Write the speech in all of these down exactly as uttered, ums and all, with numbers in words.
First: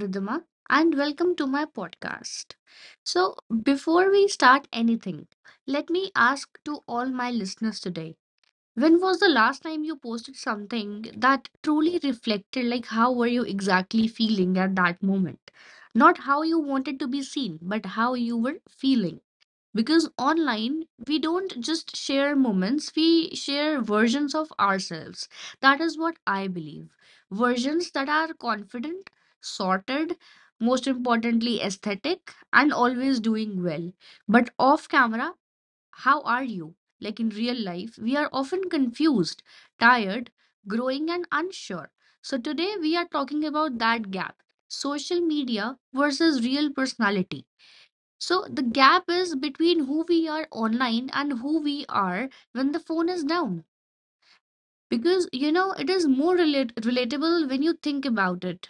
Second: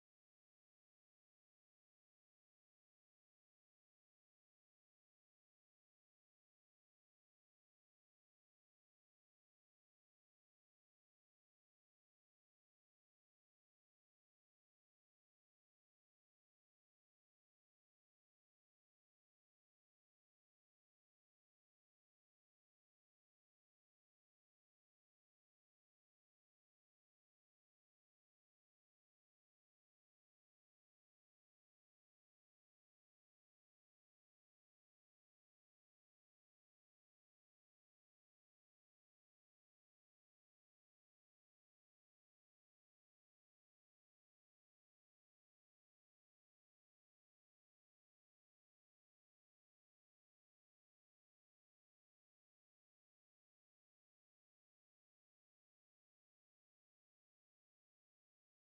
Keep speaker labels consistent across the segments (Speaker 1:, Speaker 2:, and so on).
Speaker 1: Ridhima, and welcome to my podcast. So, before we start anything, let me ask to all my listeners today, when was the last time you posted something that truly reflected, like how were you exactly feeling at that moment? Not how you wanted to be seen, but how you were feeling. Because online, we don't just share moments, we share versions of ourselves. That is what I believe. Versions that are confident, sorted, most importantly, aesthetic, and always doing well. But off camera, how are you? Like in real life, we are often confused, tired, growing, and unsure. So today, we are talking about that gap, social media versus real personality. So the gap is between who we are online and who we are when the phone is down, because you know it is more relate- relatable when you think about it.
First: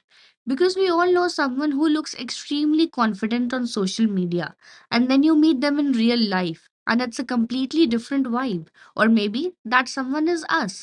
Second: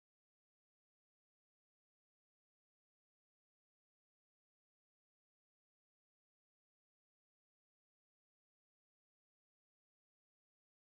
Speaker 1: Because we all know someone who looks extremely confident on social media, and then you meet them in real life and it's a completely different vibe. Or maybe that someone is us.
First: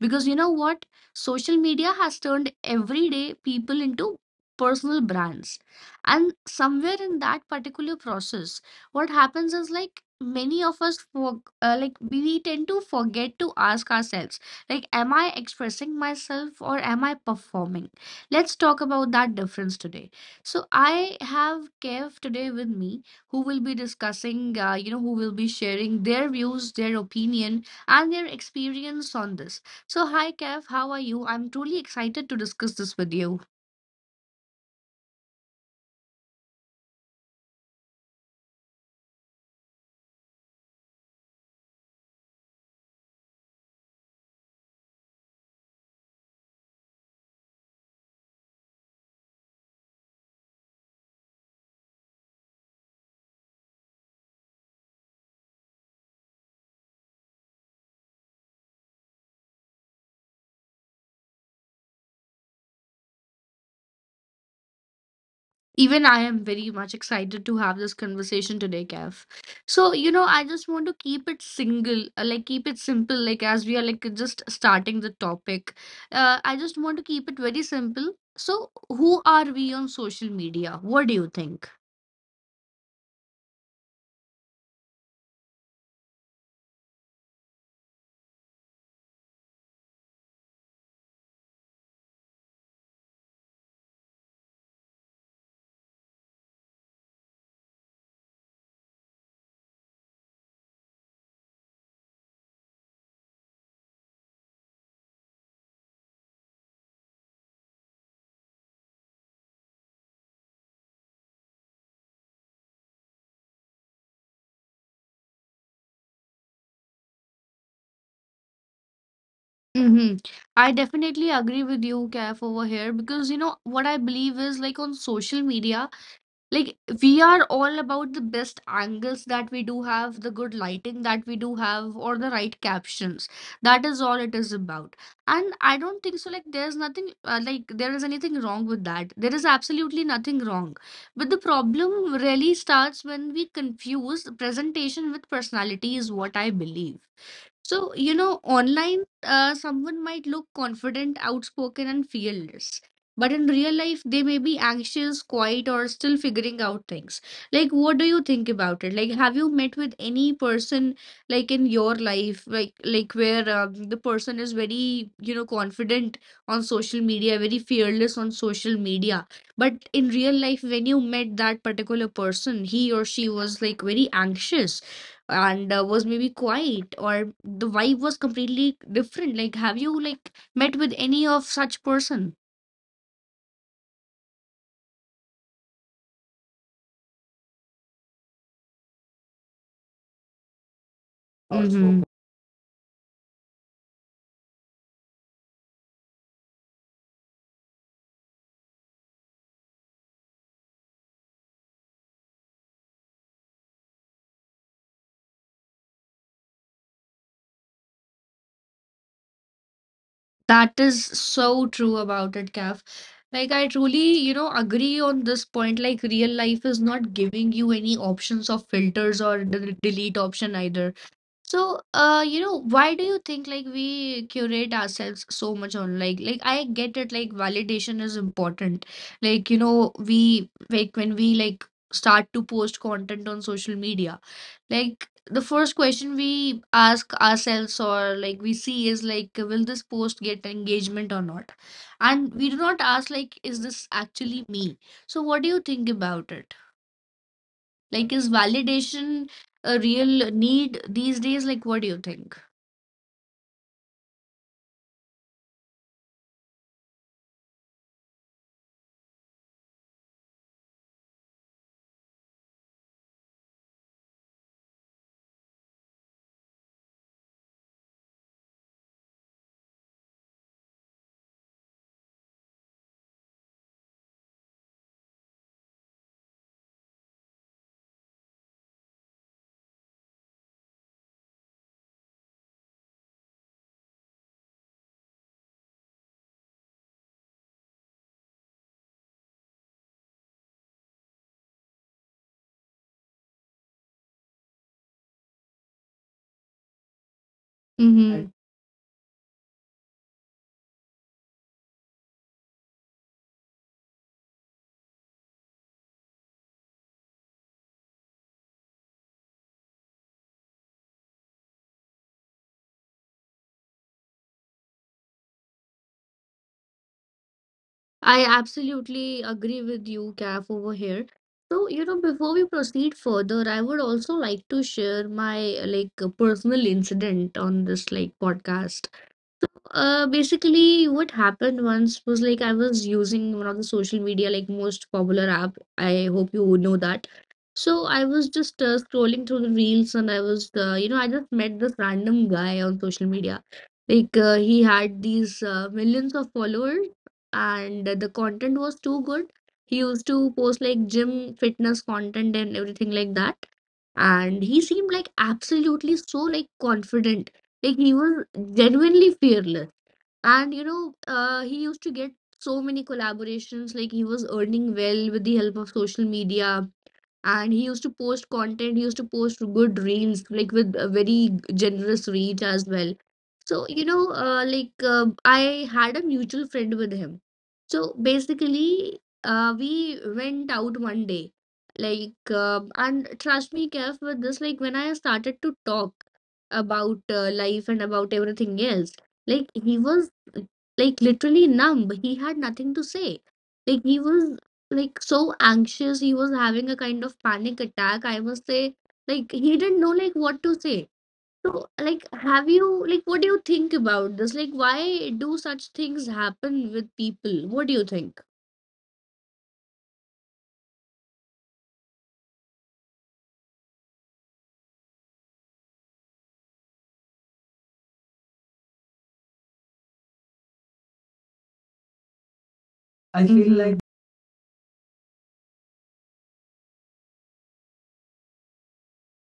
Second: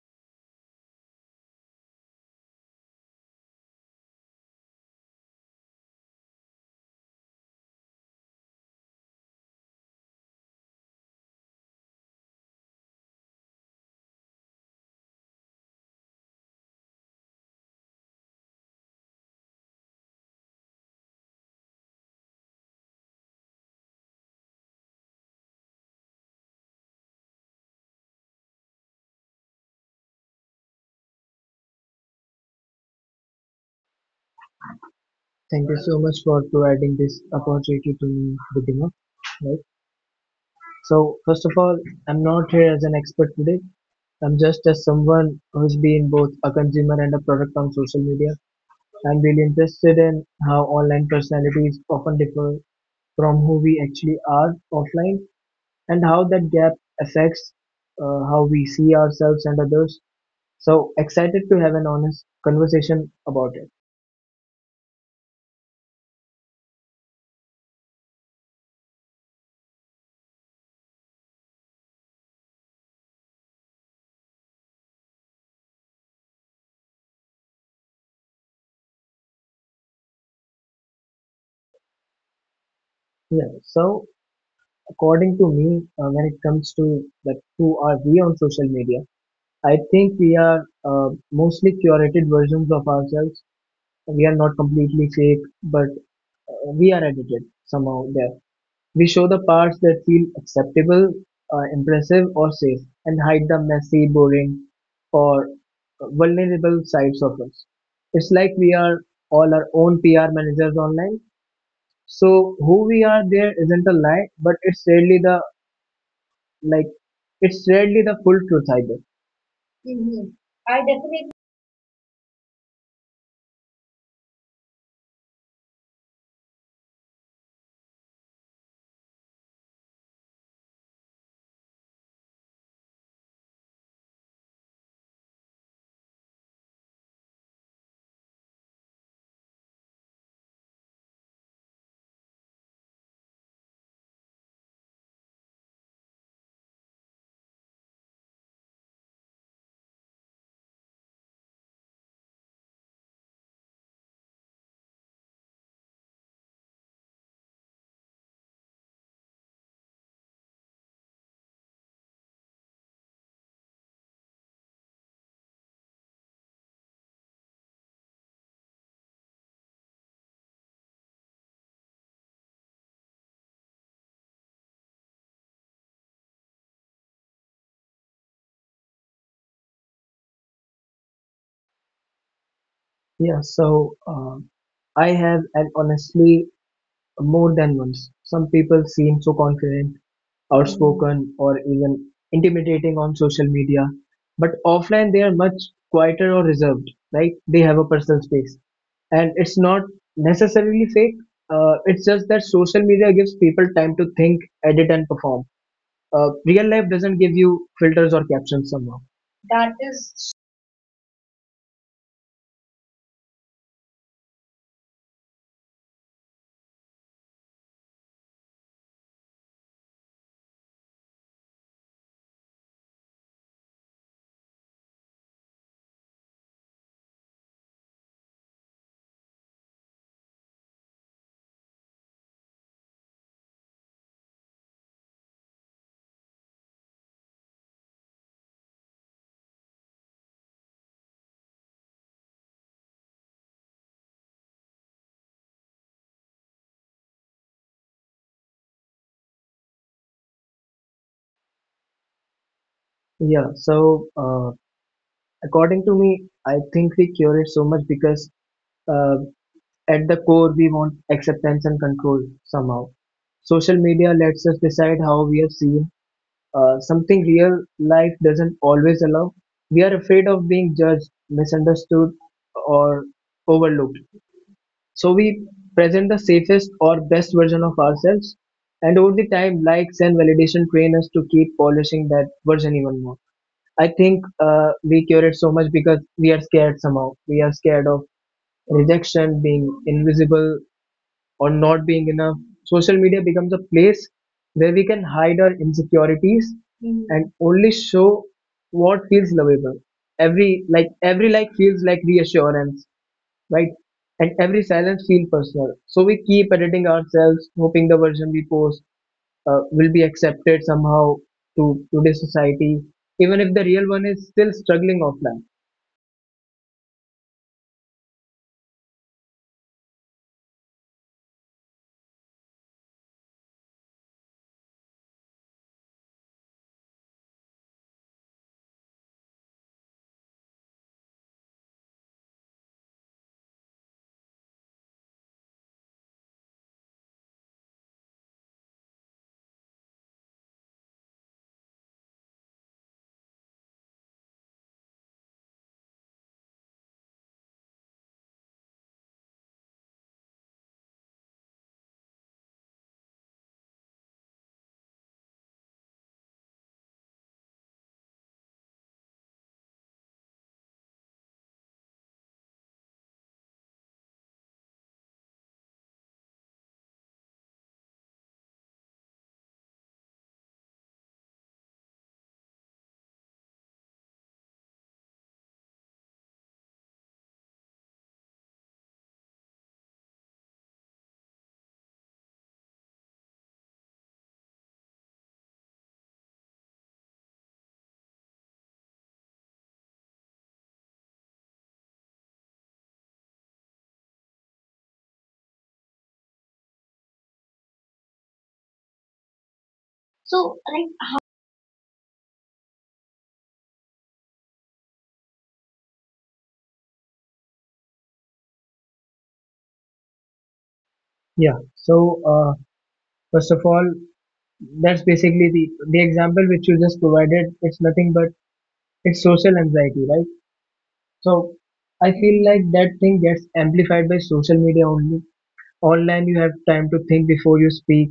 Speaker 1: Because you know what, social media has turned everyday people into personal brands, and somewhere in that particular process, what happens is like many of us for, uh, like, we tend to forget to ask ourselves, like, am I expressing myself or am I performing? Let's talk about that difference today. So, I have Kev today with me who will be discussing, uh, you know, who will be sharing their views, their opinion, and their experience on this. So, hi, Kev, how are you? I'm truly excited to discuss this with you.
Speaker 2: Thank you so much for providing this opportunity to me, Vidhima. Right. So first of all, I'm not here as an expert today. I'm just as someone who's been both a consumer and a product on social media. I'm really interested in how online personalities often differ from who we actually are offline and how that gap affects uh, how we see ourselves and others. So excited to have an honest conversation about it.
Speaker 1: Even I am very much excited to have this conversation today, Kev. So, you know, I just want to keep it single, uh, like keep it simple, like as we are like just starting the topic. Uh, I just want to keep it very simple. So, who are we on social media? What do you think?
Speaker 2: Yeah. So, according to me, uh, when it comes to that, who are we on social media? I think we are uh, mostly curated versions of ourselves. We are not completely fake, but uh, we are edited somehow there. We show the parts that feel acceptable, uh, impressive, or safe, and hide the messy, boring, or uh, vulnerable sides of us. It's like we are all our own P R managers online. So who we are there isn't a lie, but it's really the like it's rarely the full truth either.
Speaker 1: Mm-hmm.
Speaker 2: Hmm.
Speaker 1: I
Speaker 2: I
Speaker 1: definitely
Speaker 2: definitely
Speaker 1: agree with you, Kev, over here, because you know what I believe is like on social media. Like, we are all about the best angles that we do have, the good lighting that we do have, or the right captions. That is all it is about. And I don't think so. Like, there's nothing uh, like, there is anything wrong with that. There is absolutely nothing wrong. But the problem really starts when we confuse presentation with personality, is what I believe. So, you know, online, uh, someone might look confident, outspoken, and fearless. But in real life, they may be anxious, quiet, or still figuring out things. Like, what do you think about it? Like, have you met with any person like in your life, like like where um, the person is very, you know, confident on social media, very fearless on social media, but in real life, when you met that particular person, he or she was like very anxious and uh, was maybe quiet or the vibe was completely different. Like, have you like met with any of such person?
Speaker 2: Yeah, so uh, I have, and honestly, more than once. Some people seem so confident, mhm,
Speaker 1: Mhm.
Speaker 2: outspoken, or even intimidating on social media, but offline they are much quieter or reserved, right? They have a personal space, and it's not necessarily fake. Uh, it's just that social media gives people time to think, edit, and perform. Uh, Real life doesn't give you filters or captions somehow. That
Speaker 1: That
Speaker 2: is
Speaker 1: is so true about it, Kaf. Like, I truly you know agree on this point. Like, real life is not giving you any options of filters or the delete option either. So, uh, you know, why do you think like we curate ourselves so much on like like, I get it, like, validation is important. Like, you know, we like when we like start to post content on social media, like the first question we ask ourselves or like we see is like, will this post get engagement or not? And we do not ask like, is this actually me? So, what do you think about it? Like, is validation a real need these days? Like, what do you think?
Speaker 2: Yeah, so uh, according to me, I think we cure it so much because uh, at the core we want acceptance and control somehow. Social media lets us decide how we are seen. Uh, something real life doesn't always allow. We are afraid of being judged, misunderstood, or overlooked. So we present the safest or best version of ourselves, and over the time, likes and validation train us to keep polishing that version even more. I think uh, we curate so much because we are scared somehow. We are scared of rejection, being invisible, or not being enough. Social media becomes a place where we can hide our insecurities, mhm,
Speaker 1: Mm-hmm.
Speaker 2: and
Speaker 1: Right.
Speaker 2: only show what feels lovable. Every like every like feels like reassurance, right? And every silence feels personal. So we keep editing ourselves, hoping the version we post uh, will be accepted somehow to today's society, even if the real one is still struggling offline.
Speaker 1: I absolutely agree with you, Kath, over here. So, you know, before we proceed further, I would also like to share my uh, like a personal incident on this like podcast. Uh, basically, what happened once was like I was using one of the social media like most popular app. I hope you would know that. So, I was just uh, scrolling through the reels and I was, uh, you know, I just met this random guy on social media. Like, uh, he had these uh, millions of followers and the content was too good. He used to post like gym fitness content and everything like that. And he seemed like absolutely so like confident. Like, he was genuinely fearless. And you know, uh, he used to get so many collaborations, like he was earning well with the help of social media. And he used to post content, he used to post good reels, like with a very generous reach as well. So, you know, uh, like uh, I had a mutual friend with him. So basically, uh, we went out one day, like, uh, and trust me, Kev, with this, like, when I started to talk about uh, life and about everything else, like, he was like literally numb. He had nothing to say. Like, he was like so anxious. He was having a kind of panic attack. I must say, like, he didn't know like what to say. So,
Speaker 2: So,
Speaker 1: like,
Speaker 2: like,
Speaker 1: have you, like, what do you think about this? Like, why do such things happen with people? What do you think?
Speaker 2: yeah. So, uh, first of all, that's basically the the example which you just provided. It's nothing but it's social anxiety, right? So
Speaker 1: I
Speaker 2: I
Speaker 1: feel
Speaker 2: feel
Speaker 1: like.
Speaker 2: like that thing gets amplified by social media only. Online, you have time to think before you speak.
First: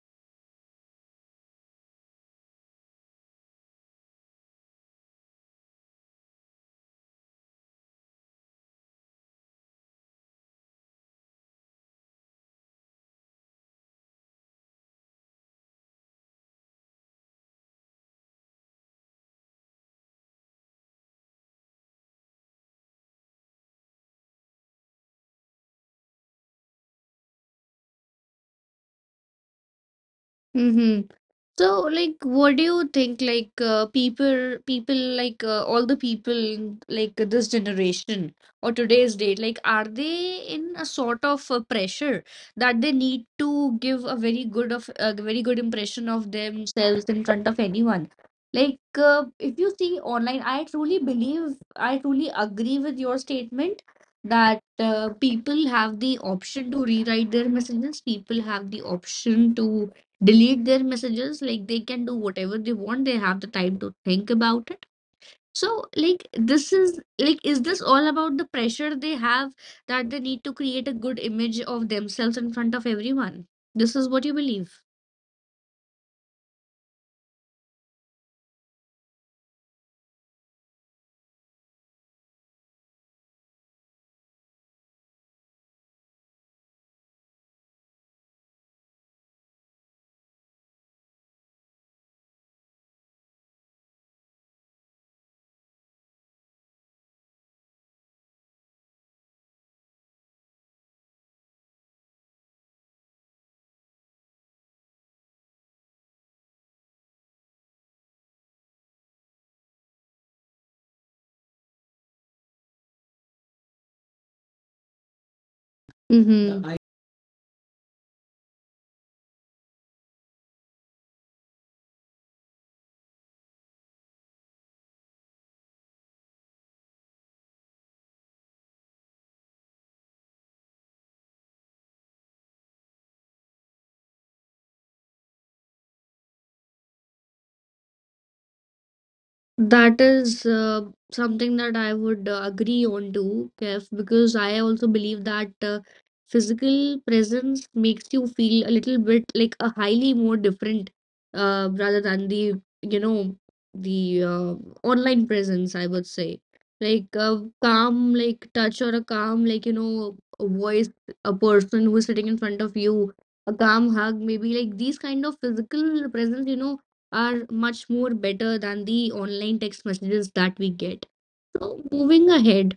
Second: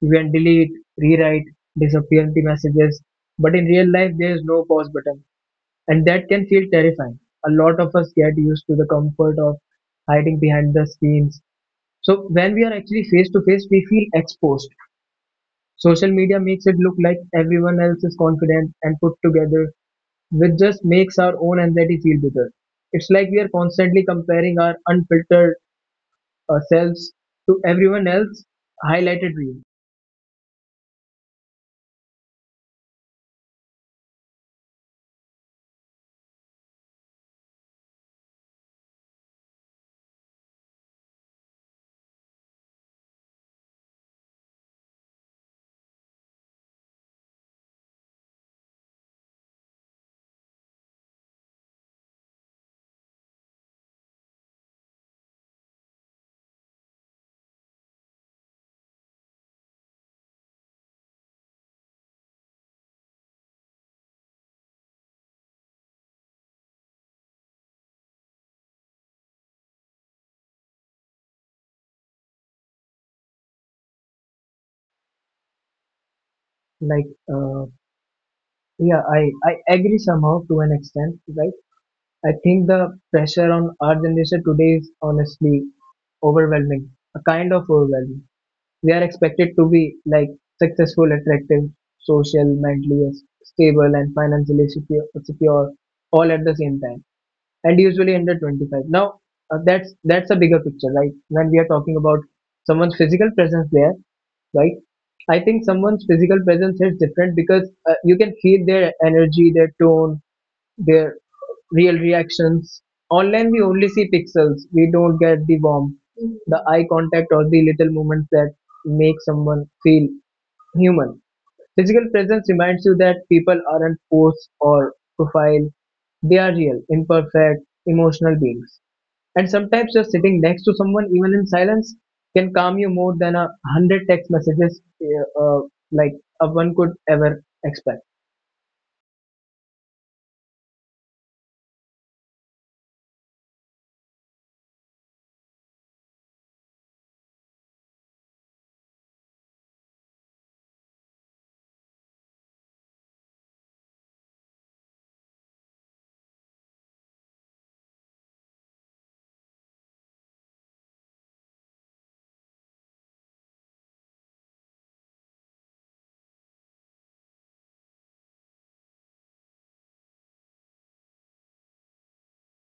Speaker 2: You can delete, rewrite, disappear the messages. But in real life, there is no pause button. And that can feel terrifying. A lot of us get used to the comfort of hiding behind the screens. So when we are actually face to face, we feel exposed. Social media makes it look like everyone else is confident and put together, which just makes our own anxiety feel bigger. It's like we are constantly comparing our unfiltered uh, selves to everyone else highlighted reel.
Speaker 1: Mm-hmm. So, like, what do you think? Like, uh, people, people, like, uh, all the people, in, like, this generation or today's date, like, are they in a sort of uh, pressure that they need to give a very good of a very good impression of themselves in front of anyone? Like, uh, if you see online, I truly believe, I truly agree with your statement that uh, people have the option to rewrite their messages. People have the option to delete their messages, like they can do whatever they want. They have the time to think about it. So, like, this is like, is this all about the pressure they have, that they need to create a good image of themselves in front of everyone? This is what you believe.
Speaker 2: Like, uh, yeah, I, I agree somehow to an extent, right? I think the pressure on our generation today is honestly overwhelming, a kind of overwhelming. We are expected to be like successful, attractive, social, mentally s- stable, and financially secure, secure all at the same time, and usually under twenty-five. Now, uh, that's that's a bigger picture, right? When we are talking about someone's physical presence there, right? I think someone's physical presence is different because uh, you can feel their energy, their tone, their real reactions. Online, we only see pixels. We don't get the warmth, the
Speaker 1: Mm-hmm.
Speaker 2: eye contact, or the little moments that make someone feel human. Physical presence reminds you that people aren't posts or profile. They are real, imperfect, emotional beings. And sometimes just sitting next to someone, even in silence, can calm you more than a hundred text messages uh, uh, like uh, one could ever expect.
Speaker 1: That is uh, something that I would uh, agree on too, Kev, because I also believe that uh, physical presence makes you feel a little bit like a highly more different uh, rather than the, you know, the uh, online presence, I would say. Like a calm, like touch or a calm, like, you know, a voice, a person who's sitting in front of you, a calm hug, maybe like these kind of physical presence, you know are much more better than the online text messages that we get. So, moving ahead,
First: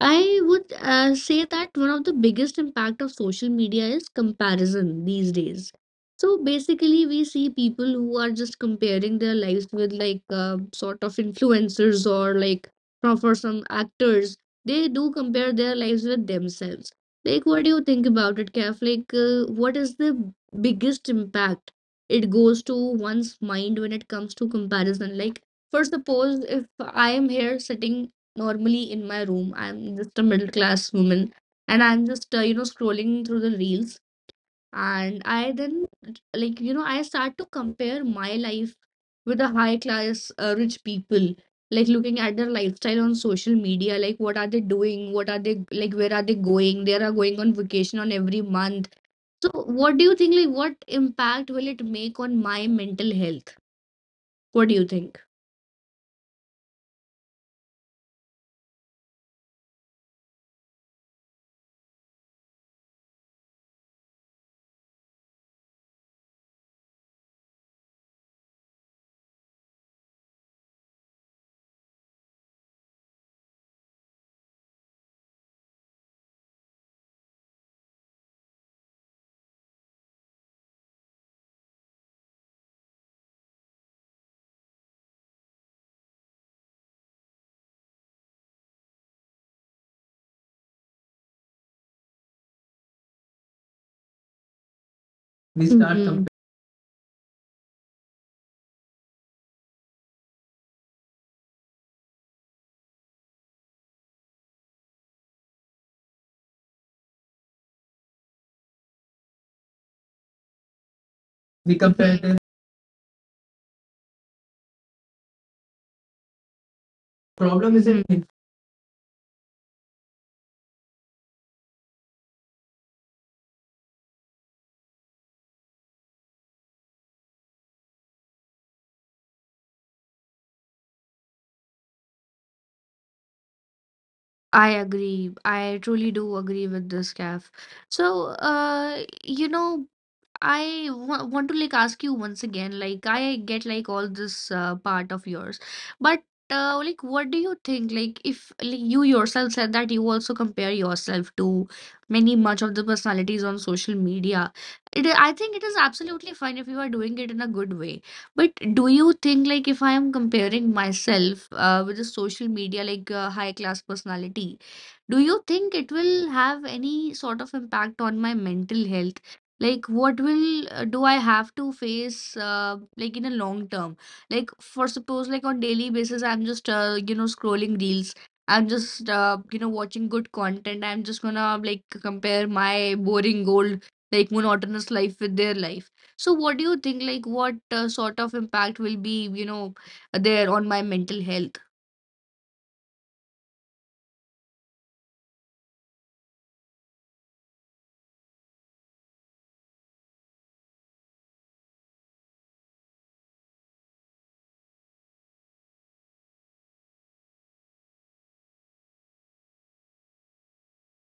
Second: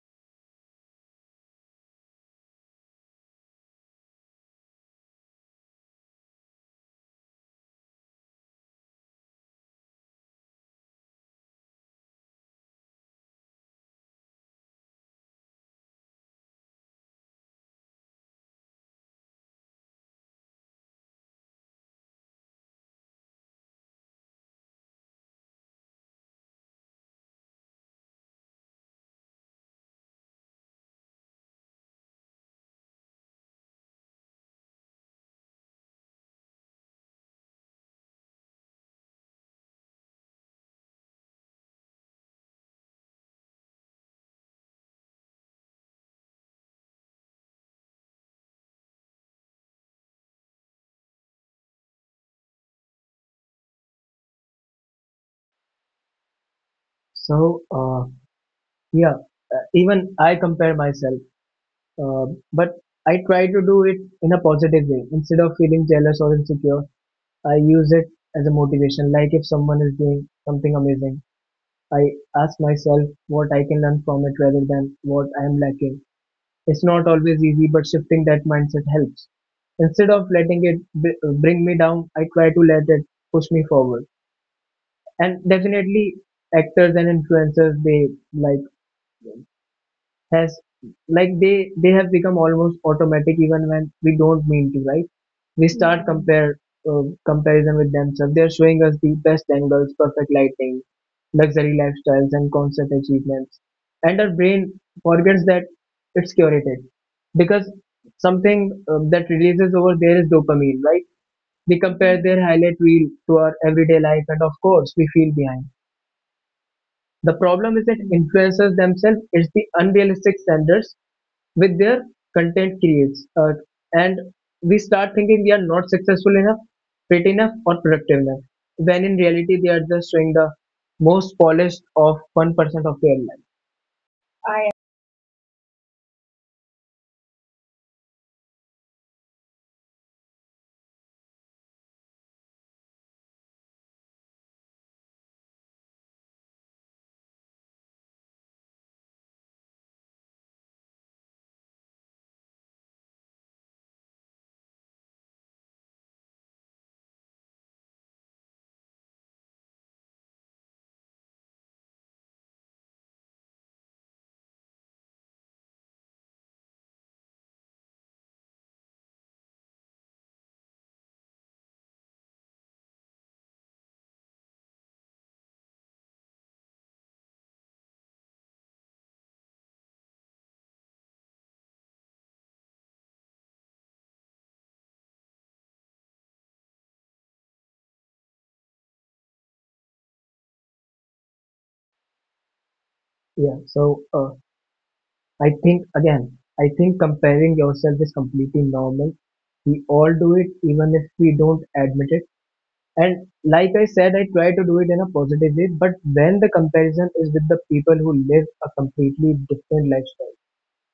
Speaker 1: I would uh, say that one of the biggest impact of social media is comparison these days. So basically, we see people who are just comparing their lives with like uh, sort of influencers or like from for some actors, they do compare their lives with themselves. Like, what do you think about it, Kef? Like, uh, what is the biggest impact it goes to one's mind when it comes to comparison? Like, for suppose, if I am here sitting normally in my room. I'm just a middle class woman and I'm just, uh, you know, scrolling through the reels. And I then, like, you know, I start to compare my life with the high class uh, rich people, like looking at their lifestyle on social media, like what are they doing? What are they, like, where are they going? They are going on vacation on every month. So, what do you think, like, what impact will it make on my mental health? What do you think?
Speaker 2: So, uh, yeah, uh, even I compare myself. Uh, but I try to do it in a positive way. Instead of feeling jealous or insecure, I use it as a motivation. Like if someone is doing something amazing, I ask myself what I can learn from it rather than what I am lacking. It's not always easy, but shifting that mindset helps. Instead of letting it b- bring me down, I try to let it push me forward. And definitely, actors and influencers, they like has like they they have become almost automatic even when we don't mean to, right?
Speaker 1: We
Speaker 2: We
Speaker 1: start.
Speaker 2: start
Speaker 1: Mhm.
Speaker 2: compare uh, comparison with themselves. They're showing us the best angles, perfect lighting, luxury lifestyles, and constant achievements. And our brain forgets that it's curated because something uh, that releases over there is dopamine, right?
Speaker 1: Compa- we
Speaker 2: We
Speaker 1: compare.
Speaker 2: compare
Speaker 1: The
Speaker 2: their highlight reel to our everyday life, and of course, we feel behind. The
Speaker 1: problem
Speaker 2: problem isn't
Speaker 1: isn't.
Speaker 2: influencers themselves, it's the unrealistic standards with their content creates. Uh, and we start thinking we are not successful enough, fit enough, or productive enough, when in reality they are just showing the most polished of one percent of their life.
Speaker 1: I
Speaker 2: I
Speaker 1: agree. I truly do agree with this, Gav. So, uh, you know, I wa- want to like ask you once again, like, I get like all this uh, part of yours, but uh, like, what do you think? Like, if like you yourself said that you also compare yourself to many much of the personalities on social media, it I think it is absolutely fine if you are doing it in a good way. But do you think like if I am comparing myself uh, with a social media like uh, high class personality, do you think it will have any sort of impact on my mental health? Like, what will uh, do I have to face uh, like in a long term. Like, for suppose, like, on daily basis, I'm just uh, you know scrolling reels, I'm just uh, you know watching good content, I'm just gonna like compare my boring old like monotonous life with their life. So, what do you think, like, what uh, sort of impact will be you know there on my mental health?
Speaker 2: Yeah, so uh, I think again, I think comparing yourself is completely normal. We all do it, even if we don't admit it. And like I said, I try to do it in a positive way, but when the comparison is with the people who live a completely different lifestyle,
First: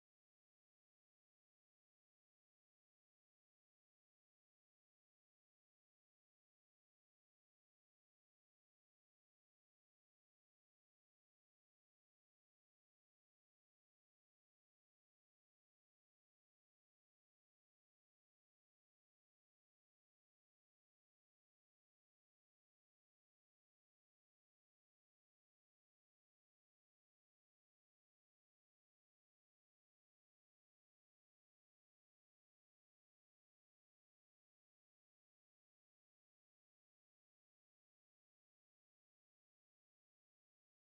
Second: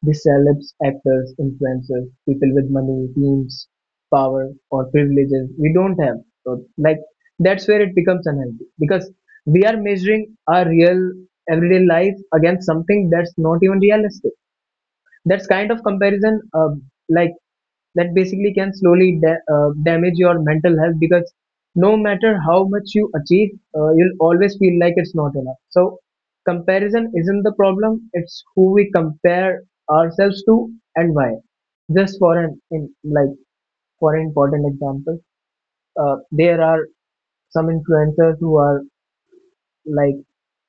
Speaker 2: the celebs, actors, influencers, people with money, teams, power, or privileges we don't have. So, like, that's where it becomes unhealthy because we are measuring our real everyday life against something that's not even realistic. That's kind of comparison, uh, like, that basically can slowly da- uh, damage your mental health because no matter how much you achieve, uh, you'll always feel like it's not enough. So, comparison isn't the problem, it's who we compare ourselves to and why. Just for an in, like, for an important example, uh, there are some influencers who are like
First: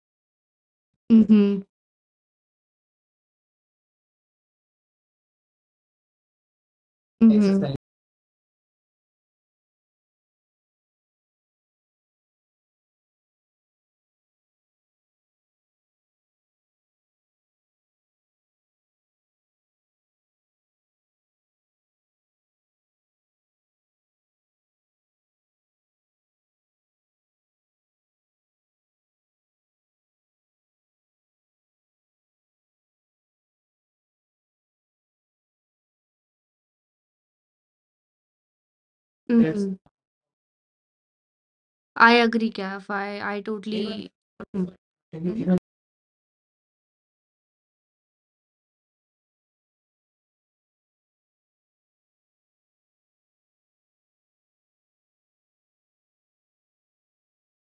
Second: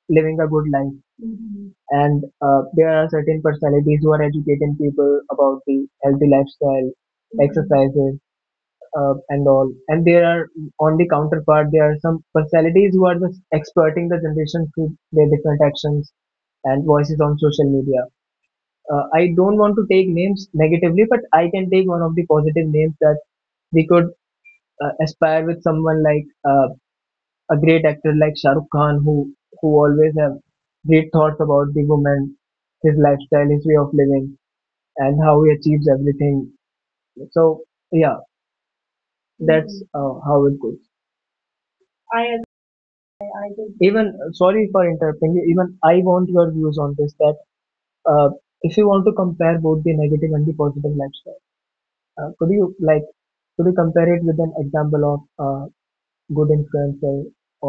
Speaker 2: living a good life,
Speaker 1: Mm-hmm.
Speaker 2: mhm, and uh, there are certain personalities who are educating people about the healthy lifestyle,
Speaker 1: Mm-hmm,
Speaker 2: mhm,
Speaker 1: exercise.
Speaker 2: exercises, uh, and all. And there are On the counterpart, there are some personalities who are just exploiting the generation through their different actions and voices on social media. Uh, I don't want to take names negatively, but I can take one of the positive names that we could uh, aspire with someone like uh, a great actor like Shah Rukh Khan, who who always have great thoughts about the woman, his lifestyle, his way of living, and how he achieves everything. So yeah,
Speaker 1: Yes. Mm-hmm.
Speaker 2: that's, mhm, uh, how it goes.
Speaker 1: I agree, Kaf. i i
Speaker 2: I think even,
Speaker 1: totally.
Speaker 2: uh, sorry for interrupting you,
Speaker 1: Even
Speaker 2: even I want your views on this, that uh, if you want to compare both the negative and the positive lifestyle, uh, could you like could you compare it with an example of uh, good influencer,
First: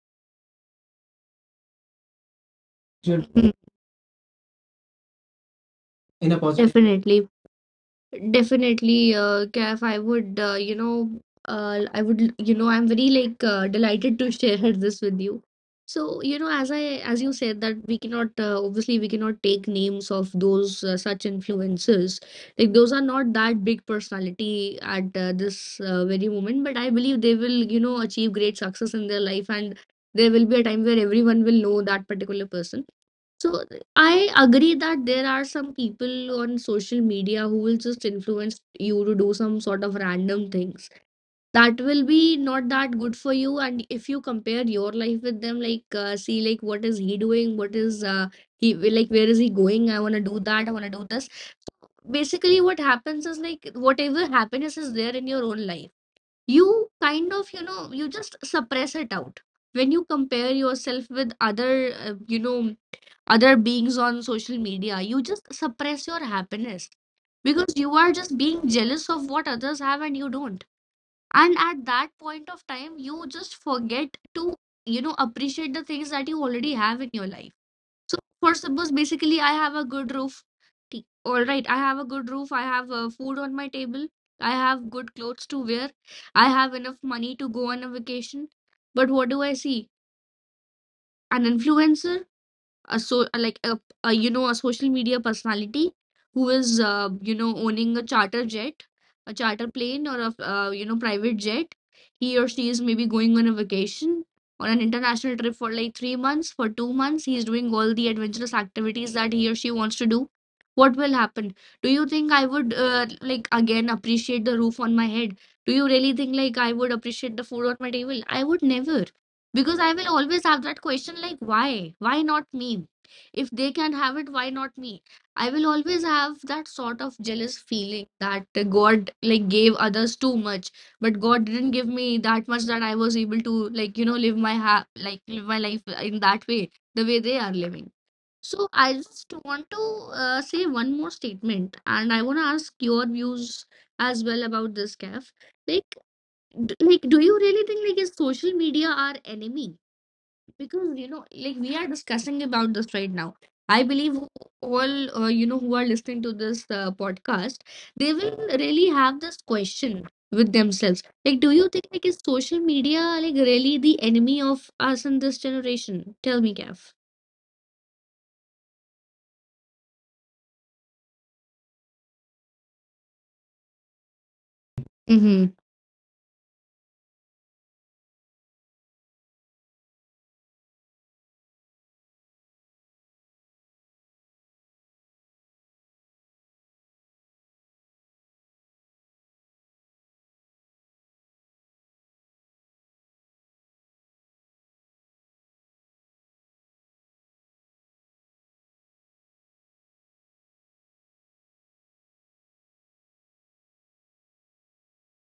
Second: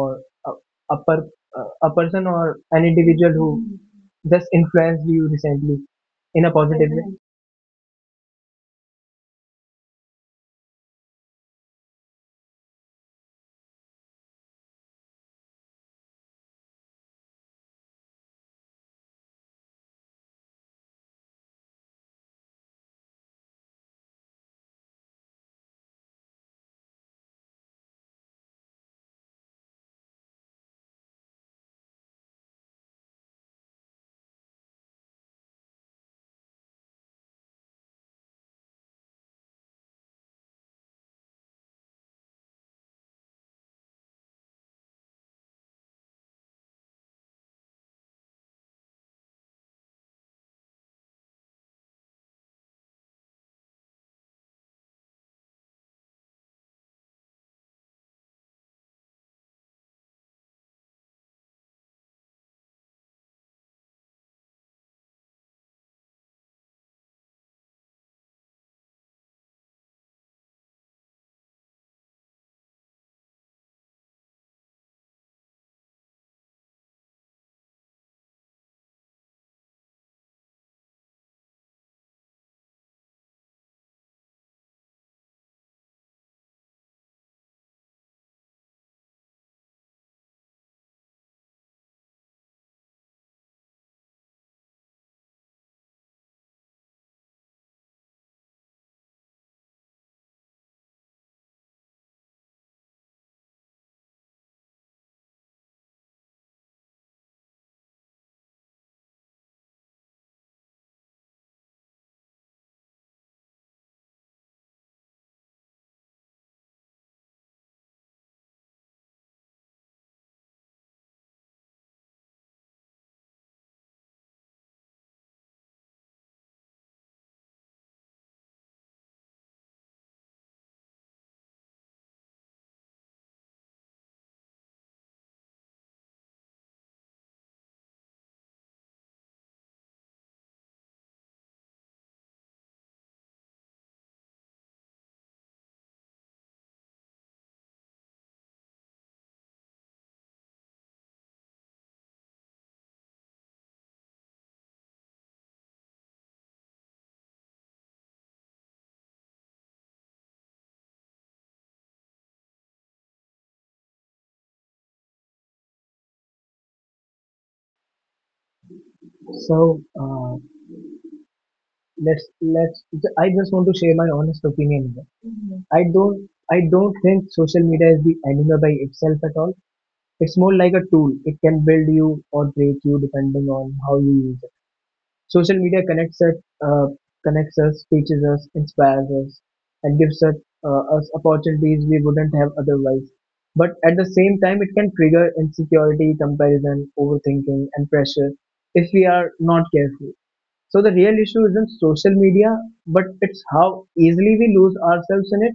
Speaker 2: or a, a, per, uh, a person or an individual who
Speaker 1: even-
Speaker 2: just influenced you recently
Speaker 1: in a
Speaker 2: in a
Speaker 1: positive way?
Speaker 2: positive way.
Speaker 1: Definitely, definitely, uh, Kaif, I would, uh, you know, uh, I would, you know, I'm very like uh, delighted to share this with you. So, you know, as I, as you said that we cannot, uh, obviously, we cannot take names of those uh, such influencers. Like those are not that big personality at uh, this uh, very moment, but I believe they will, you know, achieve great success in their life, and there will be a time where everyone will know that particular person. So I agree that there are some people on social media who will just influence you to do some sort of random things that will be not that good for you. And if you compare your life with them, like uh, see like what is he doing? What is uh, he like? Where is he going? I want to do that. I want to do this. Basically, what happens is like whatever happiness is there in your own life, you kind of you know you just suppress it out when you compare yourself with other uh, you know other beings on social media. You just suppress your happiness because you are just being jealous of what others have and you don't. And at that point of time, you just forget to, you know, appreciate the things that you already have in your life. So, for suppose, basically, I have a good roof. T- All right, I have a good roof. I have uh, food on my table. I have good clothes to wear. I have enough money to go on a vacation. But what do I see? An influencer, a so like a, a you know a social media personality who is uh, you know owning a charter jet, a charter plane, or a uh, you know private jet. He or she is maybe going on a vacation or an international trip for like three months, for two months. He is doing all the adventurous activities that he or she wants to do. What will happen? Do you think I would uh, like again appreciate the roof on my head? Do you really think like I would appreciate the food on my table? I would never, because I will always have that question like, why? Why not me? If they can have it, why not me? I will always have that sort of jealous feeling that uh, God like gave others too much, but God didn't give me that much that I was able to like, you know, live my ha like live my life in that way, the way they are living. So I just want to uh, say one more statement, and I want to ask your views as well about this, Kef. Like, d like, do you really think like is social media our enemy? Because you know like we are discussing about this right now. I believe all uh, you know who are listening to this uh, podcast, they will really have this question with themselves, like, do you think like is social media like really the enemy of us in this generation? Tell me, Gav.
Speaker 2: So uh, let's let's I just want to share my honest opinion here. i don't i don't think social media is the enemy by itself at all. It's more like a tool. It can build you or break you depending on how you use it. Social media connects us, uh, connects us, teaches us, inspires us, and gives us, uh, us opportunities we wouldn't have otherwise. But at the same time, it can trigger insecurity, comparison, overthinking, and pressure if we are not careful. So the real issue isn't social media, but it's how easily we lose ourselves in it.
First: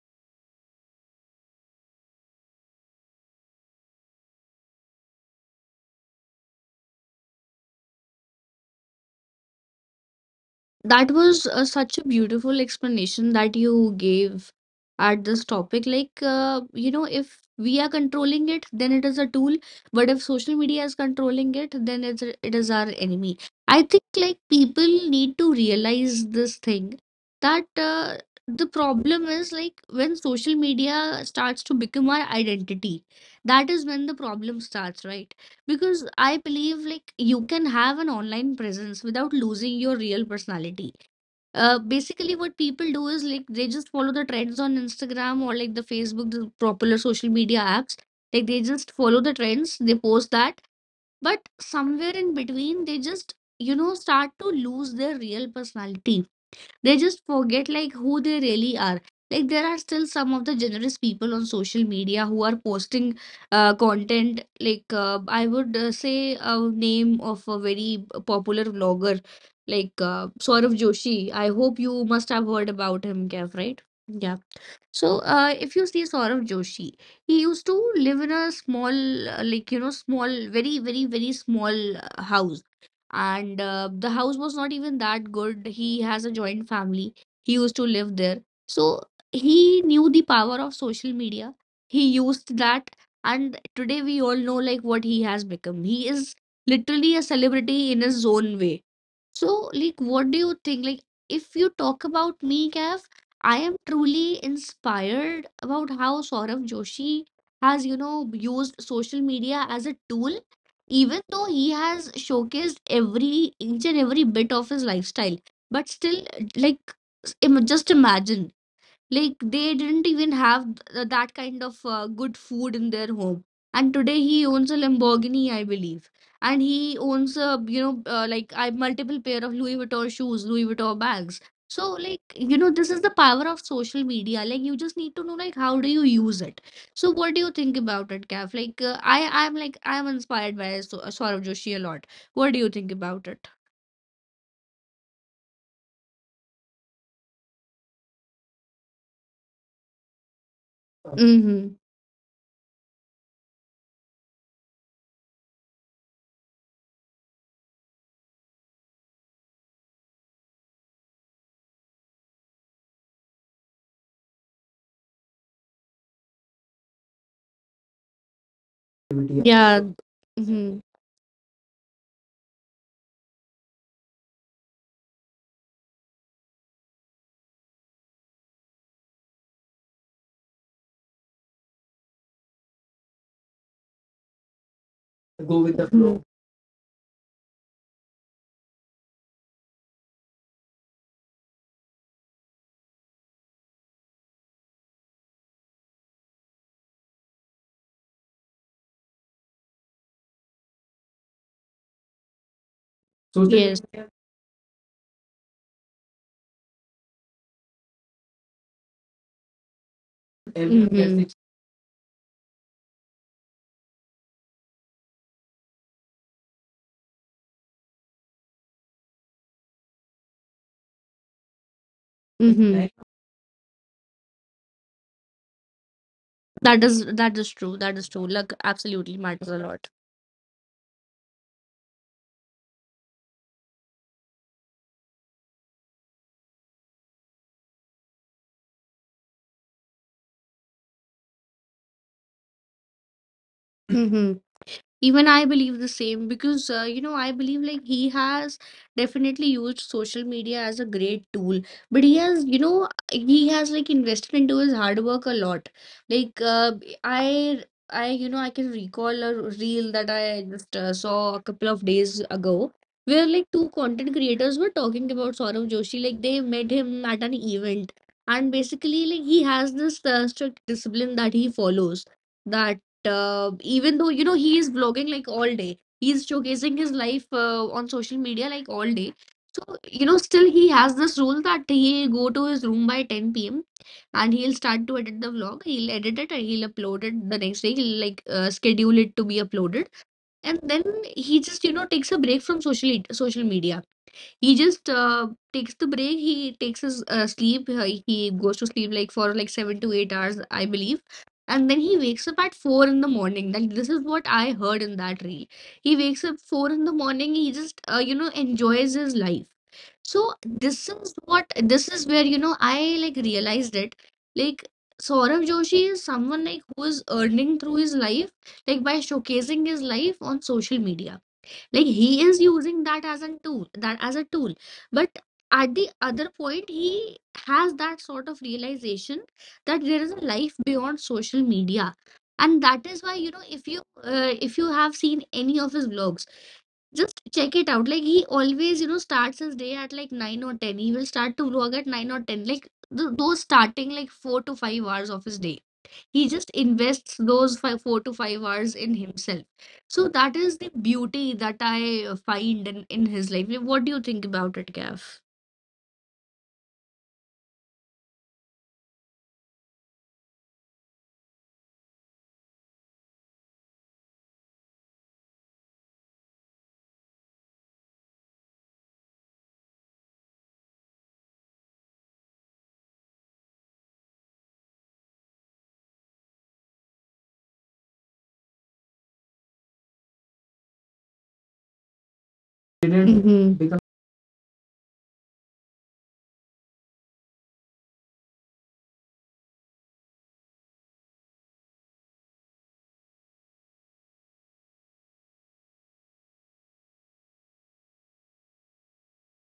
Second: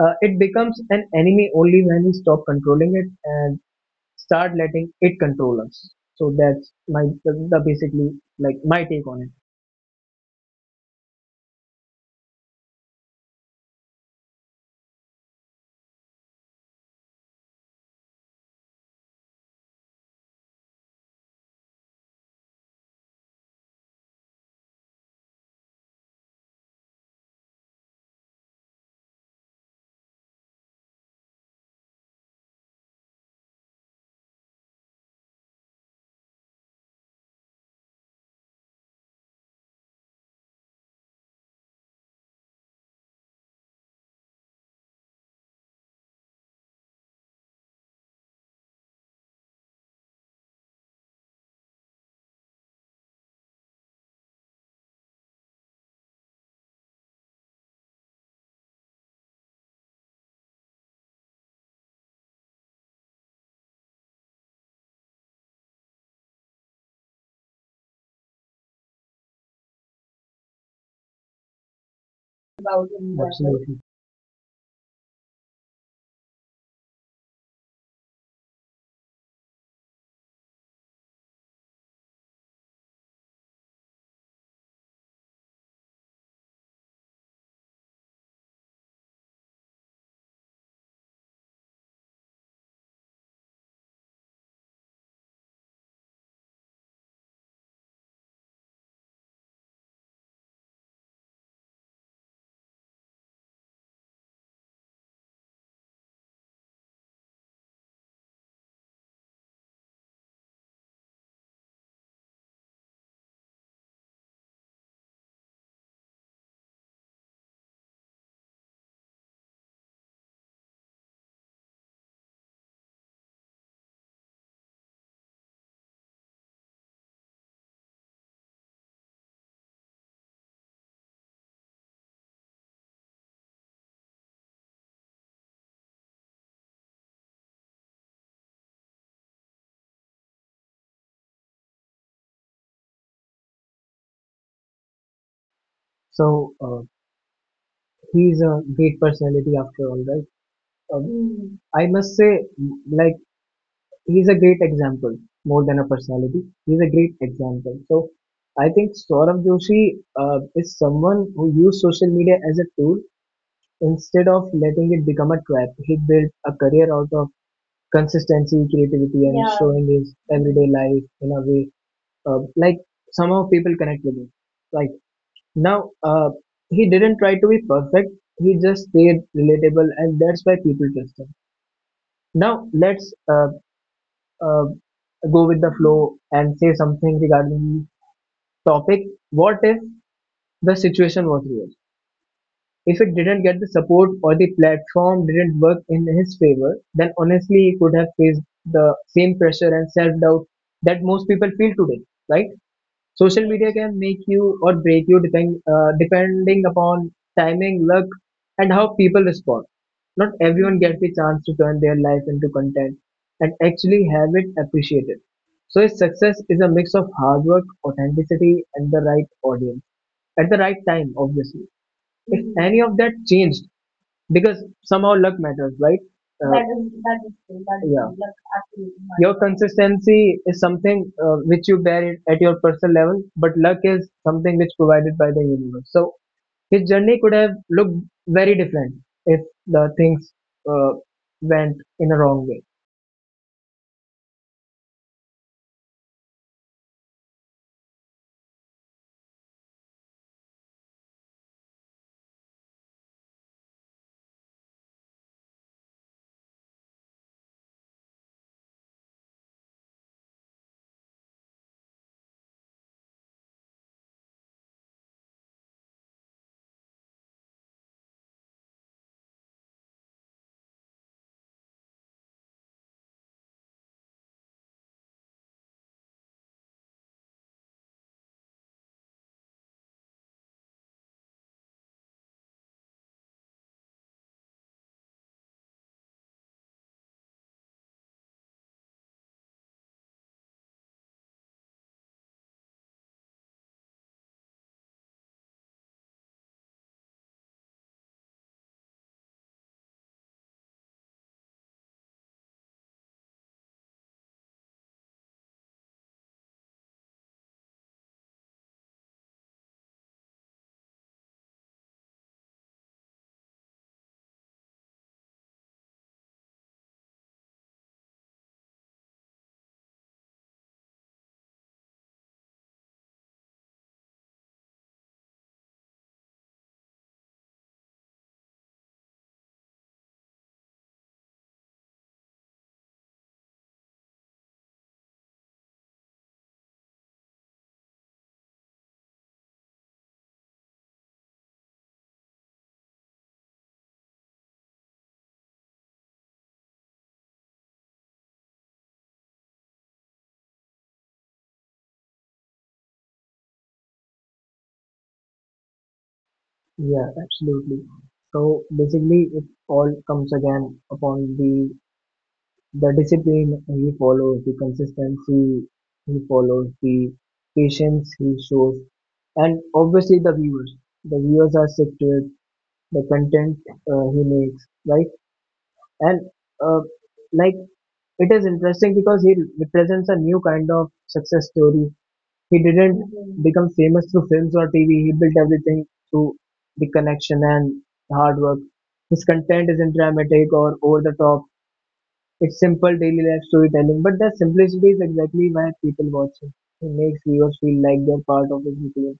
Speaker 2: Uh, it becomes an enemy only when we stop controlling it and start letting it control us. So that's my the, the basically, like, my take on it.
Speaker 1: That was uh, such a beautiful explanation that you gave at this topic. Like, uh, you know, if we are controlling it, then it is a tool. But if social media is controlling it, then it's, a- it is our enemy. I think, like, people need to realize this thing that uh, the problem is, like, when social media starts to become our identity, that is when the problem starts, right? Because I believe like you can have an online presence without losing your real personality. Uh, basically, what people do is like they just follow the trends on Instagram or like the Facebook, the popular social media apps. Like they just follow the trends, they post that, but somewhere in between, they just, you know, start to lose their real personality. They just forget like who they really are. Like there are still some of the generous people on social media who are posting uh, content, like uh, I would uh, say a name of a very popular vlogger, like uh, Saurav Joshi. I hope you must have heard about
Speaker 2: About
Speaker 1: him,
Speaker 2: him.
Speaker 1: Kev, right?
Speaker 2: Absolutely.
Speaker 1: Yeah. So uh, if you see Saurav Joshi, he used to live in a small uh, like you know small, very very very small uh, house. And uh, the house was not even that good. He has a joint family. He used to live there. So he knew the power of social media. He used that, and today we all know like what he has become. He is literally a celebrity in his own way. So like what do you think, like if you talk about me, Kev, I am truly inspired about how Saurabh Joshi has, you know, used social media as a tool, even though he has showcased every each and every bit of his lifestyle. But still, like, im- just imagine, like they didn't even have th- that kind of uh, good food in their home. And today he owns a Lamborghini, I believe. And he owns a, you know, uh, like I multiple pair of Louis Vuitton shoes, Louis Vuitton bags. So like, you know, this is the power of social media. Like you just need to know like how do you use it. So what do you think about it, Kav? Like uh, I, I'm like I'm inspired by so- Saurabh Joshi a lot. What do you think about it?
Speaker 2: So, uh, he's a great personality after all, right? Um,
Speaker 1: Mm-hmm.
Speaker 2: Mm. I must say, like, he's a great example more than a personality. He's a great example. So, I think Saurabh Joshi uh, is someone who used social media as a tool instead of letting it become a trap. He built a career out of consistency, creativity, and, yeah,
Speaker 1: Yeah.
Speaker 2: showing his
Speaker 1: Mm-hmm.
Speaker 2: everyday life in a way uh, like somehow people connect with him. Like now, uh, he didn't try to be perfect. He just stayed relatable, and that's why people trust him. Now, let's uh, uh,
Speaker 1: Go
Speaker 2: go
Speaker 1: with
Speaker 2: with
Speaker 1: the
Speaker 2: the
Speaker 1: flow.
Speaker 2: flow and say something regarding the topic. What if the situation was real? If it didn't get the support or the platform didn't work in his favor, then honestly he could have faced the same pressure and self doubt that most people feel today, right?
Speaker 1: Social,
Speaker 2: Social
Speaker 1: yes.
Speaker 2: media can make you or break you depend, uh, depending upon timing, luck, and how people respond. Not
Speaker 1: Every, mm-hmm,
Speaker 2: everyone gets
Speaker 1: message.
Speaker 2: the chance to turn their life into content and actually have it appreciated. So its success is a mix of hard work, authenticity, and the right audience at the right time, obviously. If
Speaker 1: Mm-hmm, right.
Speaker 2: any of that changed, because somehow luck matters, right? Uh,
Speaker 1: That
Speaker 2: That
Speaker 1: is,
Speaker 2: is
Speaker 1: that
Speaker 2: that
Speaker 1: is
Speaker 2: is
Speaker 1: true.
Speaker 2: true.
Speaker 1: That is
Speaker 2: That is
Speaker 1: true.
Speaker 2: yeah. true.
Speaker 1: Luck
Speaker 2: Luck
Speaker 1: absolutely
Speaker 2: absolutely
Speaker 1: matters a
Speaker 2: Your matters. Consistency is something uh, which you bear it at your personal level, but luck is something which provided by the universe. So his journey could have looked very different if the things uh, went in a wrong way.
Speaker 1: lot. Even I believe the same because, uh, you know, I believe like he has definitely used social media as a great tool, but he has, you know, he has like invested into his hard work a lot. Like, uh, I, I, you know, I can recall a reel that I just uh, saw a couple of days ago where like two content creators were talking about Saurabh Joshi. Like, they met him at an event, and basically, like, he has this uh, strict discipline that he follows, that uh, even though you know he is vlogging like all day, he's showcasing his life uh, on social media like all day. So you know still he has this rule that he go to his room by ten p.m., and he'll start to edit the vlog. He'll edit it and he'll upload it the next day. He'll like uh, schedule it to be uploaded. And then he just you know takes a break from social social media. He just uh, takes the break. He takes his uh, sleep. uh, He goes to sleep like for like seven to eight hours, I believe. And then he wakes up at four in the morning. Like this is what I heard in that reel. He wakes up four in the morning. He just uh, you know enjoys his life. So this is what, this is where you know I like realized it. Like Saurabh Joshi is someone like who is earning through his life, like by showcasing his life on social media, like he is using that as a tool, that as a tool. But at the other point, he has that sort of realization that there is a life beyond social media. And that is why, you know, if you uh, if you have seen any of his vlogs, just check it out. Like he always, you know, starts his day at like nine or ten. He will start to vlog at nine or ten. Like th those starting like four to five hours of his day, he just invests those five, four to five hours in himself. So that is the beauty that I uh, find in, in his life. Like, what do you think about it, Gav?
Speaker 2: Yeah, absolutely. So basically, it all comes again upon the the discipline he follows, the consistency he follows, the patience he shows. And obviously the viewers. The viewers are sick shifted, the content uh, he makes, right? And uh, like it is interesting because he represents a new kind of success story. He
Speaker 1: Didn't,
Speaker 2: didn't
Speaker 1: hmm, become.
Speaker 2: become famous through films or T V. He built everything through the connection and hard work. His content isn't dramatic or over the top. It's simple daily life storytelling, but that simplicity is exactly why people watch him. He makes viewers feel like they're part of his routine.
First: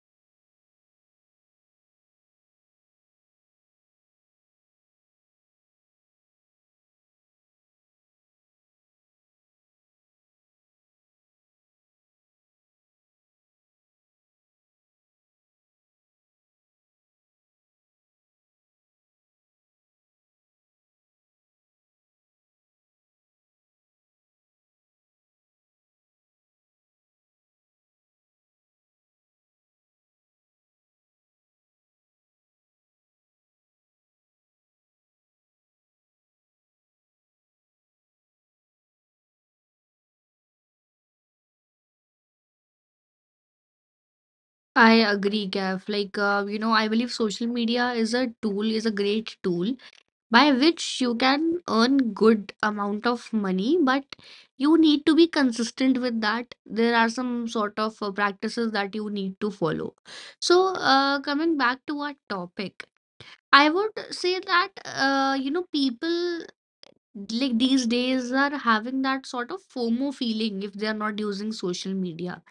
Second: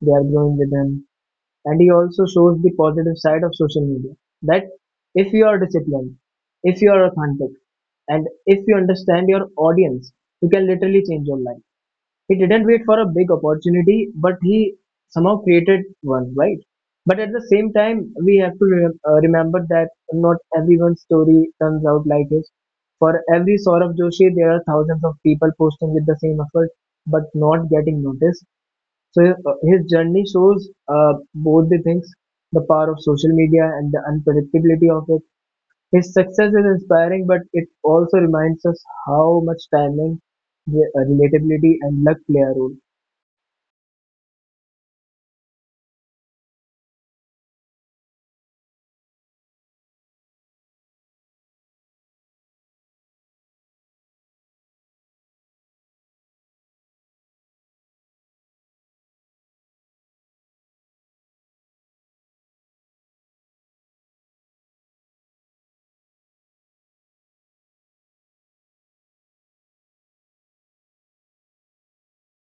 Speaker 2: They are growing with him. And he also shows the positive side of social media that if you are disciplined, if you are authentic, and if you understand your audience, you can literally change your life. He didn't wait for a big opportunity, but he somehow created one, right? But at the same time, we have to re- uh, remember that not everyone's story turns out like his. For every Saurabh Joshi, there are thousands of people posting with the same effort but not getting noticed, so uh, his journey shows uh, both the things, the power of social media and the unpredictability of it. His success is inspiring, but it also reminds us how much timing, re- uh, relatability, and luck play a role.
Speaker 1: I agree, Gav. Like, uh, you know, I believe social media is a tool, is a great tool by which you can earn good amount of money, but you need to be consistent with that. There are some sort of uh, practices that you need to follow. So, uh, coming back to our topic, I would say that uh, you know people like these days are having that sort of FOMO feeling if they are not using social media.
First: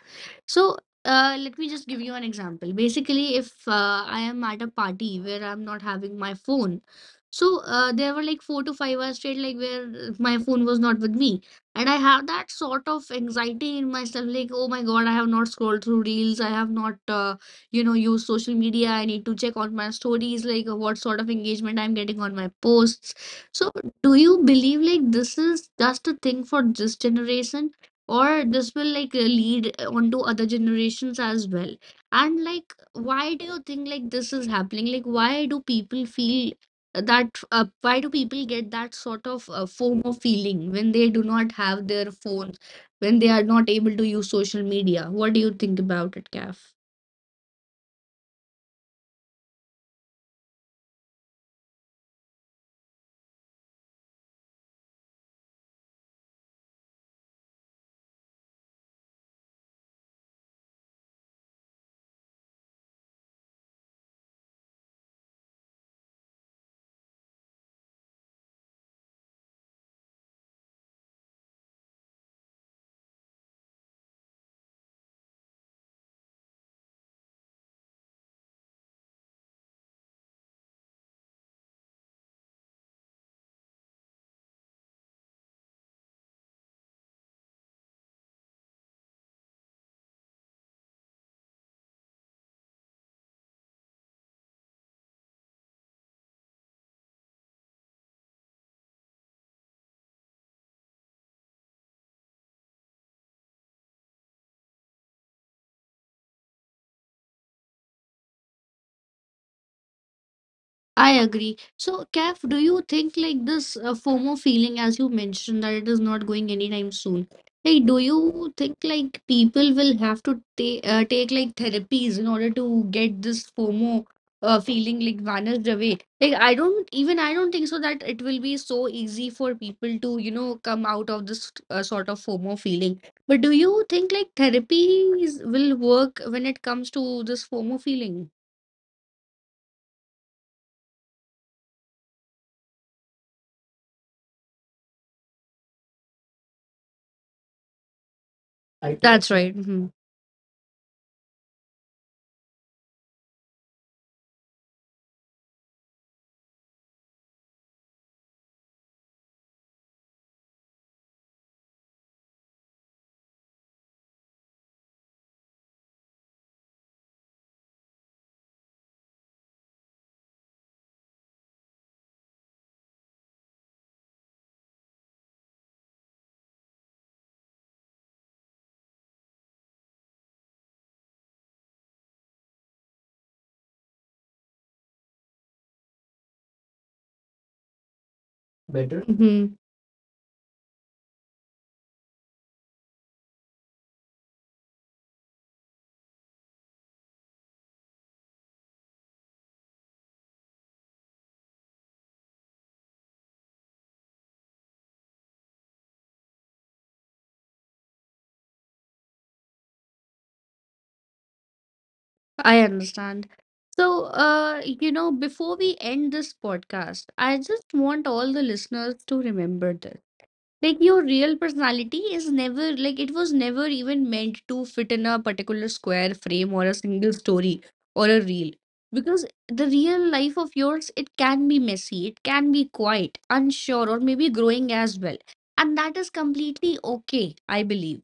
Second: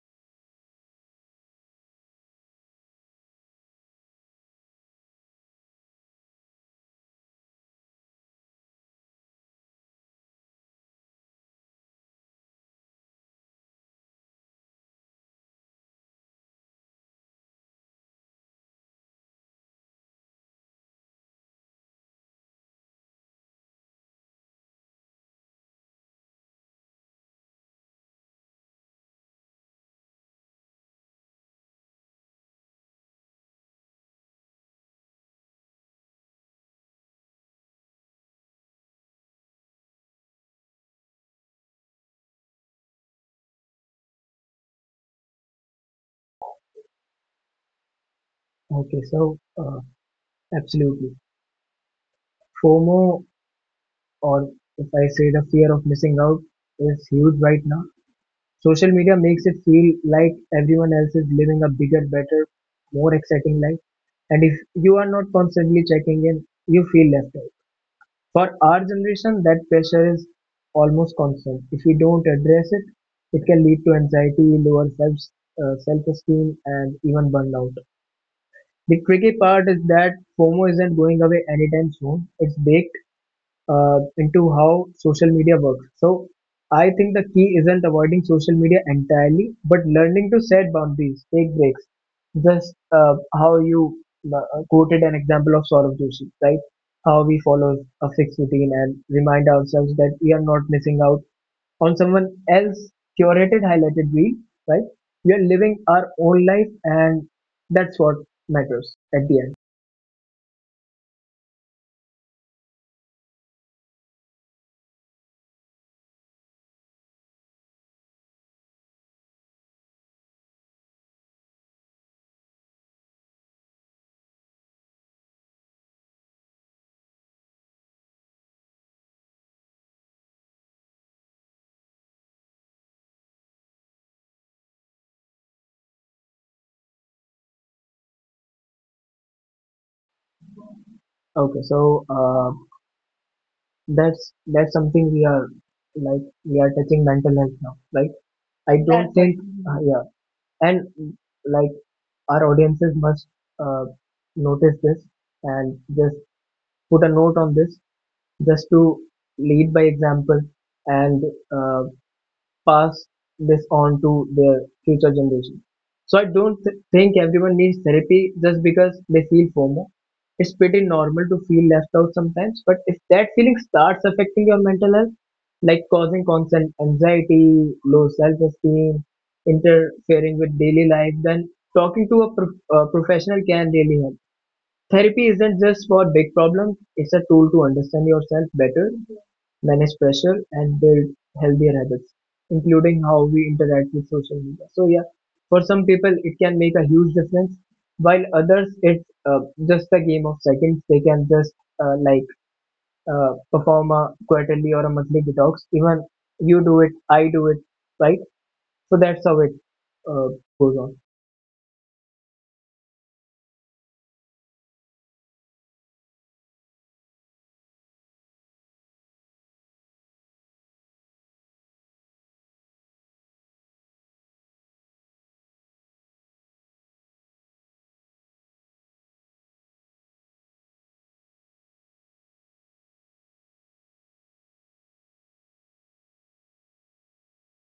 Speaker 1: So, uh, let me just give you an example. Basically, if uh, I am at a party where I'm not having my phone, so uh, there were like four to five hours straight, like where my phone was not with me, and I have that sort of anxiety in myself, like, oh my God, I have not scrolled through reels, I have not, uh, you know, used social media. I need to check on my stories, like what sort of engagement I'm getting on my posts. So, do you believe like this is just a thing for this generation, or this will like lead on to other generations as well? And like, why do you think like this is happening? Like, why do people feel that uh, why do people get that sort of uh, FOMO feeling when they do not have their phones, when they are not able to use social media? What do you think about it, Kaf?
Speaker 2: Okay, so uh, Absolutely. FOMO, or if I say the fear of missing out, is huge right now. Social media makes it feel like everyone else is living a bigger, better, more exciting life. And if you are not constantly checking in, you feel left out. For our generation, that pressure is almost constant. If we don't address it, it can lead to anxiety, lower self uh, self-esteem, and even burnout. The tricky part is that FOMO isn't going away anytime soon. It's big, uh, into how social media works. So I think the key isn't avoiding social media entirely, but learning to set boundaries, take breaks. Just uh, how you uh, quoted an example of Saurabh Joshi, right? How we follow a fixed routine and remind ourselves that we are not missing out on someone else's curated, highlighted reel, right? We are living our own life, and that's what matters at the end.
Speaker 1: I agree. So, Kaf, do you think like this uh, FOMO feeling, as you mentioned, that it is not going anytime soon? Like, do you think like people will have to take uh, take like therapies in order to get this FOMO uh, feeling like vanished away? Like, I don't even I don't think so that it will be so easy for people to you know come out of this uh, sort of FOMO feeling. But do you think like therapies will work when it comes to this FOMO feeling?
Speaker 2: Okay, so. Uh, that's that's something we are, like, we are touching mental health now. Like, I
Speaker 1: I
Speaker 2: don't
Speaker 1: think.
Speaker 2: That's
Speaker 1: That's
Speaker 2: right. think
Speaker 1: right.
Speaker 2: it.
Speaker 1: Mm-hmm.
Speaker 2: Uh, yeah. And mm, like, our audiences must uh, notice this and just put a note on this just to lead by example and uh, pass this on to their future generation. So I don't th- think everyone needs therapy just because they feel FOMO. It's pretty normal to feel left out sometimes, but if that feeling starts affecting your mental health, like causing constant anxiety, low self-esteem, interfering with daily life, then talking to a, pro- a professional can really help. Therapy isn't just for big problems; it's a tool to understand yourself
Speaker 1: Better.
Speaker 2: better, manage pressure, and build healthier habits, including how we interact with social media. So yeah, for some people it can make a huge difference, while others it's uh, just a game of seconds. They can just uh, like uh, perform a quarterly or a monthly detox. Even you do it, I do it, right? So that's how it uh, goes on.
Speaker 1: I understand. So, uh, you know, before we end this podcast, I just want all the listeners to remember this. Like, your real personality is never, like, it was never even meant to fit in a particular square frame or a single story or a reel. Because the real life of yours, it can be messy, it can be quiet, unsure, or maybe growing as well. And that is completely okay, I believe,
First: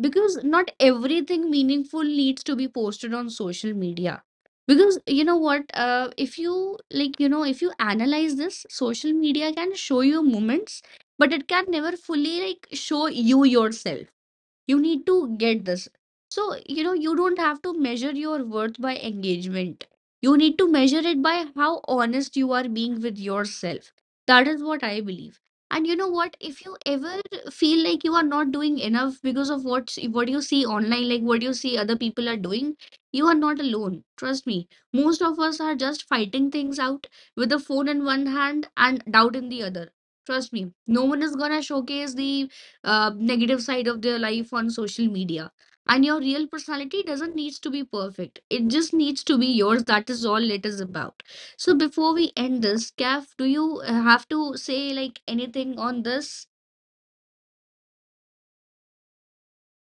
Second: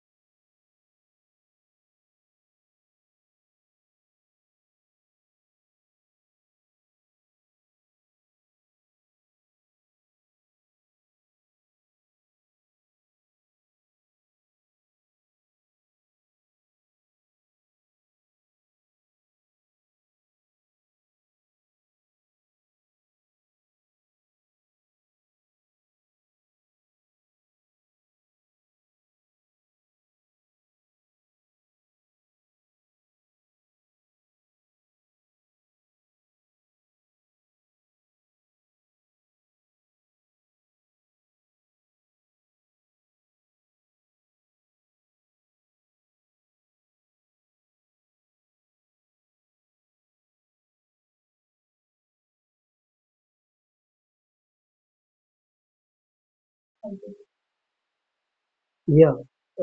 Speaker 1: because not everything meaningful needs to be posted on social media. Because you know what, uh, if you, like, you know, if you analyze this, social media can show you moments, but it can never fully like show you yourself. You need to get this. So, you know, you don't have to measure your worth by engagement. You need to measure it by how honest you are being with yourself. That is what I believe. And you know what? If you ever feel like you are not doing enough because of what what you see online, like what you see other people are doing, you are not alone. Trust me. Most of us are just fighting things out with a phone in one hand and doubt in the other. Trust me, no one is gonna showcase the uh, negative side of their life on social media. And your real personality doesn't needs to be perfect. It just needs to be yours. That is all it is about. So before we end this, Kaf, do you uh, have to say like anything on this?
Speaker 2: Yeah.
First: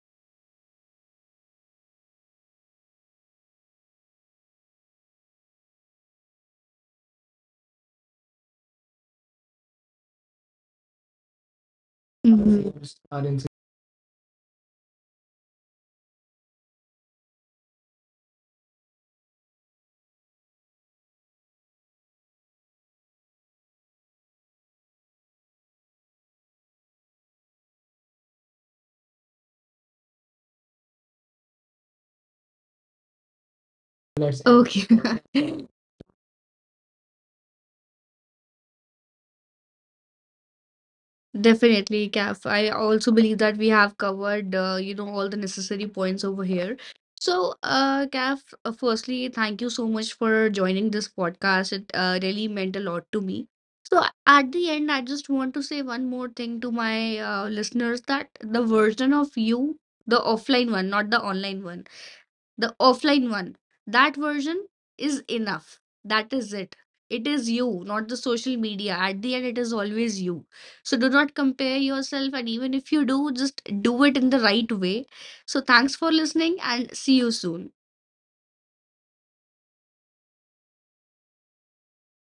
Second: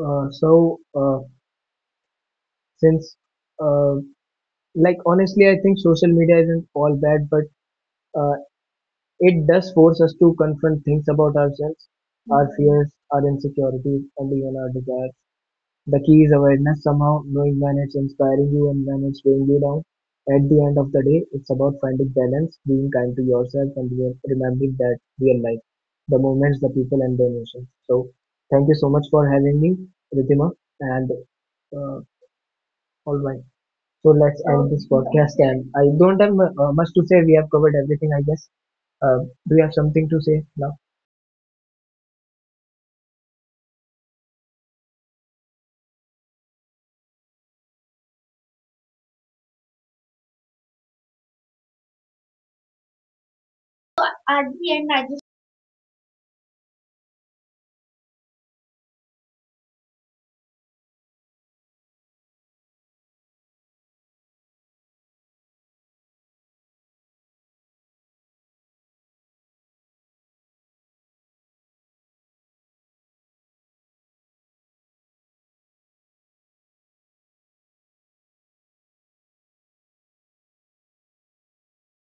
Speaker 2: Uh, so uh, since uh, like honestly, I think social media isn't all bad, but uh, it does force us to confront things about ourselves, our
Speaker 1: Mhm.
Speaker 2: fears, our insecurities, and even our desires. The key is awareness somehow, knowing when it's inspiring you and when it's weighing you down. At the end of the day, it's about finding balance, being kind to yourself, and re- remembering that real life, the moments, the people, and the emotions. So, thank you so much for having me, Ritima, and uh, all right. So
Speaker 1: Let's-
Speaker 2: let's end
Speaker 1: Okay.
Speaker 2: this podcast. And I don't have mu- uh, much to say. We have covered everything, I guess. Uh, do you have something to say now?
Speaker 1: Definitely, Kaf. I also believe that we have covered, uh, you know, all the necessary points over here. So, uh, Kaf, uh, firstly, thank you so much for joining this podcast. It uh, really meant a lot to me. So, a- at the end, I
Speaker 2: Ardiente
Speaker 1: just want to say one more thing to my uh, listeners, that the version of you, the offline one, not the online one, the offline one, that version is enough. That is it. It is you, not the social media. At the end, it is always you. So do not compare yourself, and even if you do, just do it in the right way. So thanks for listening, and see you soon.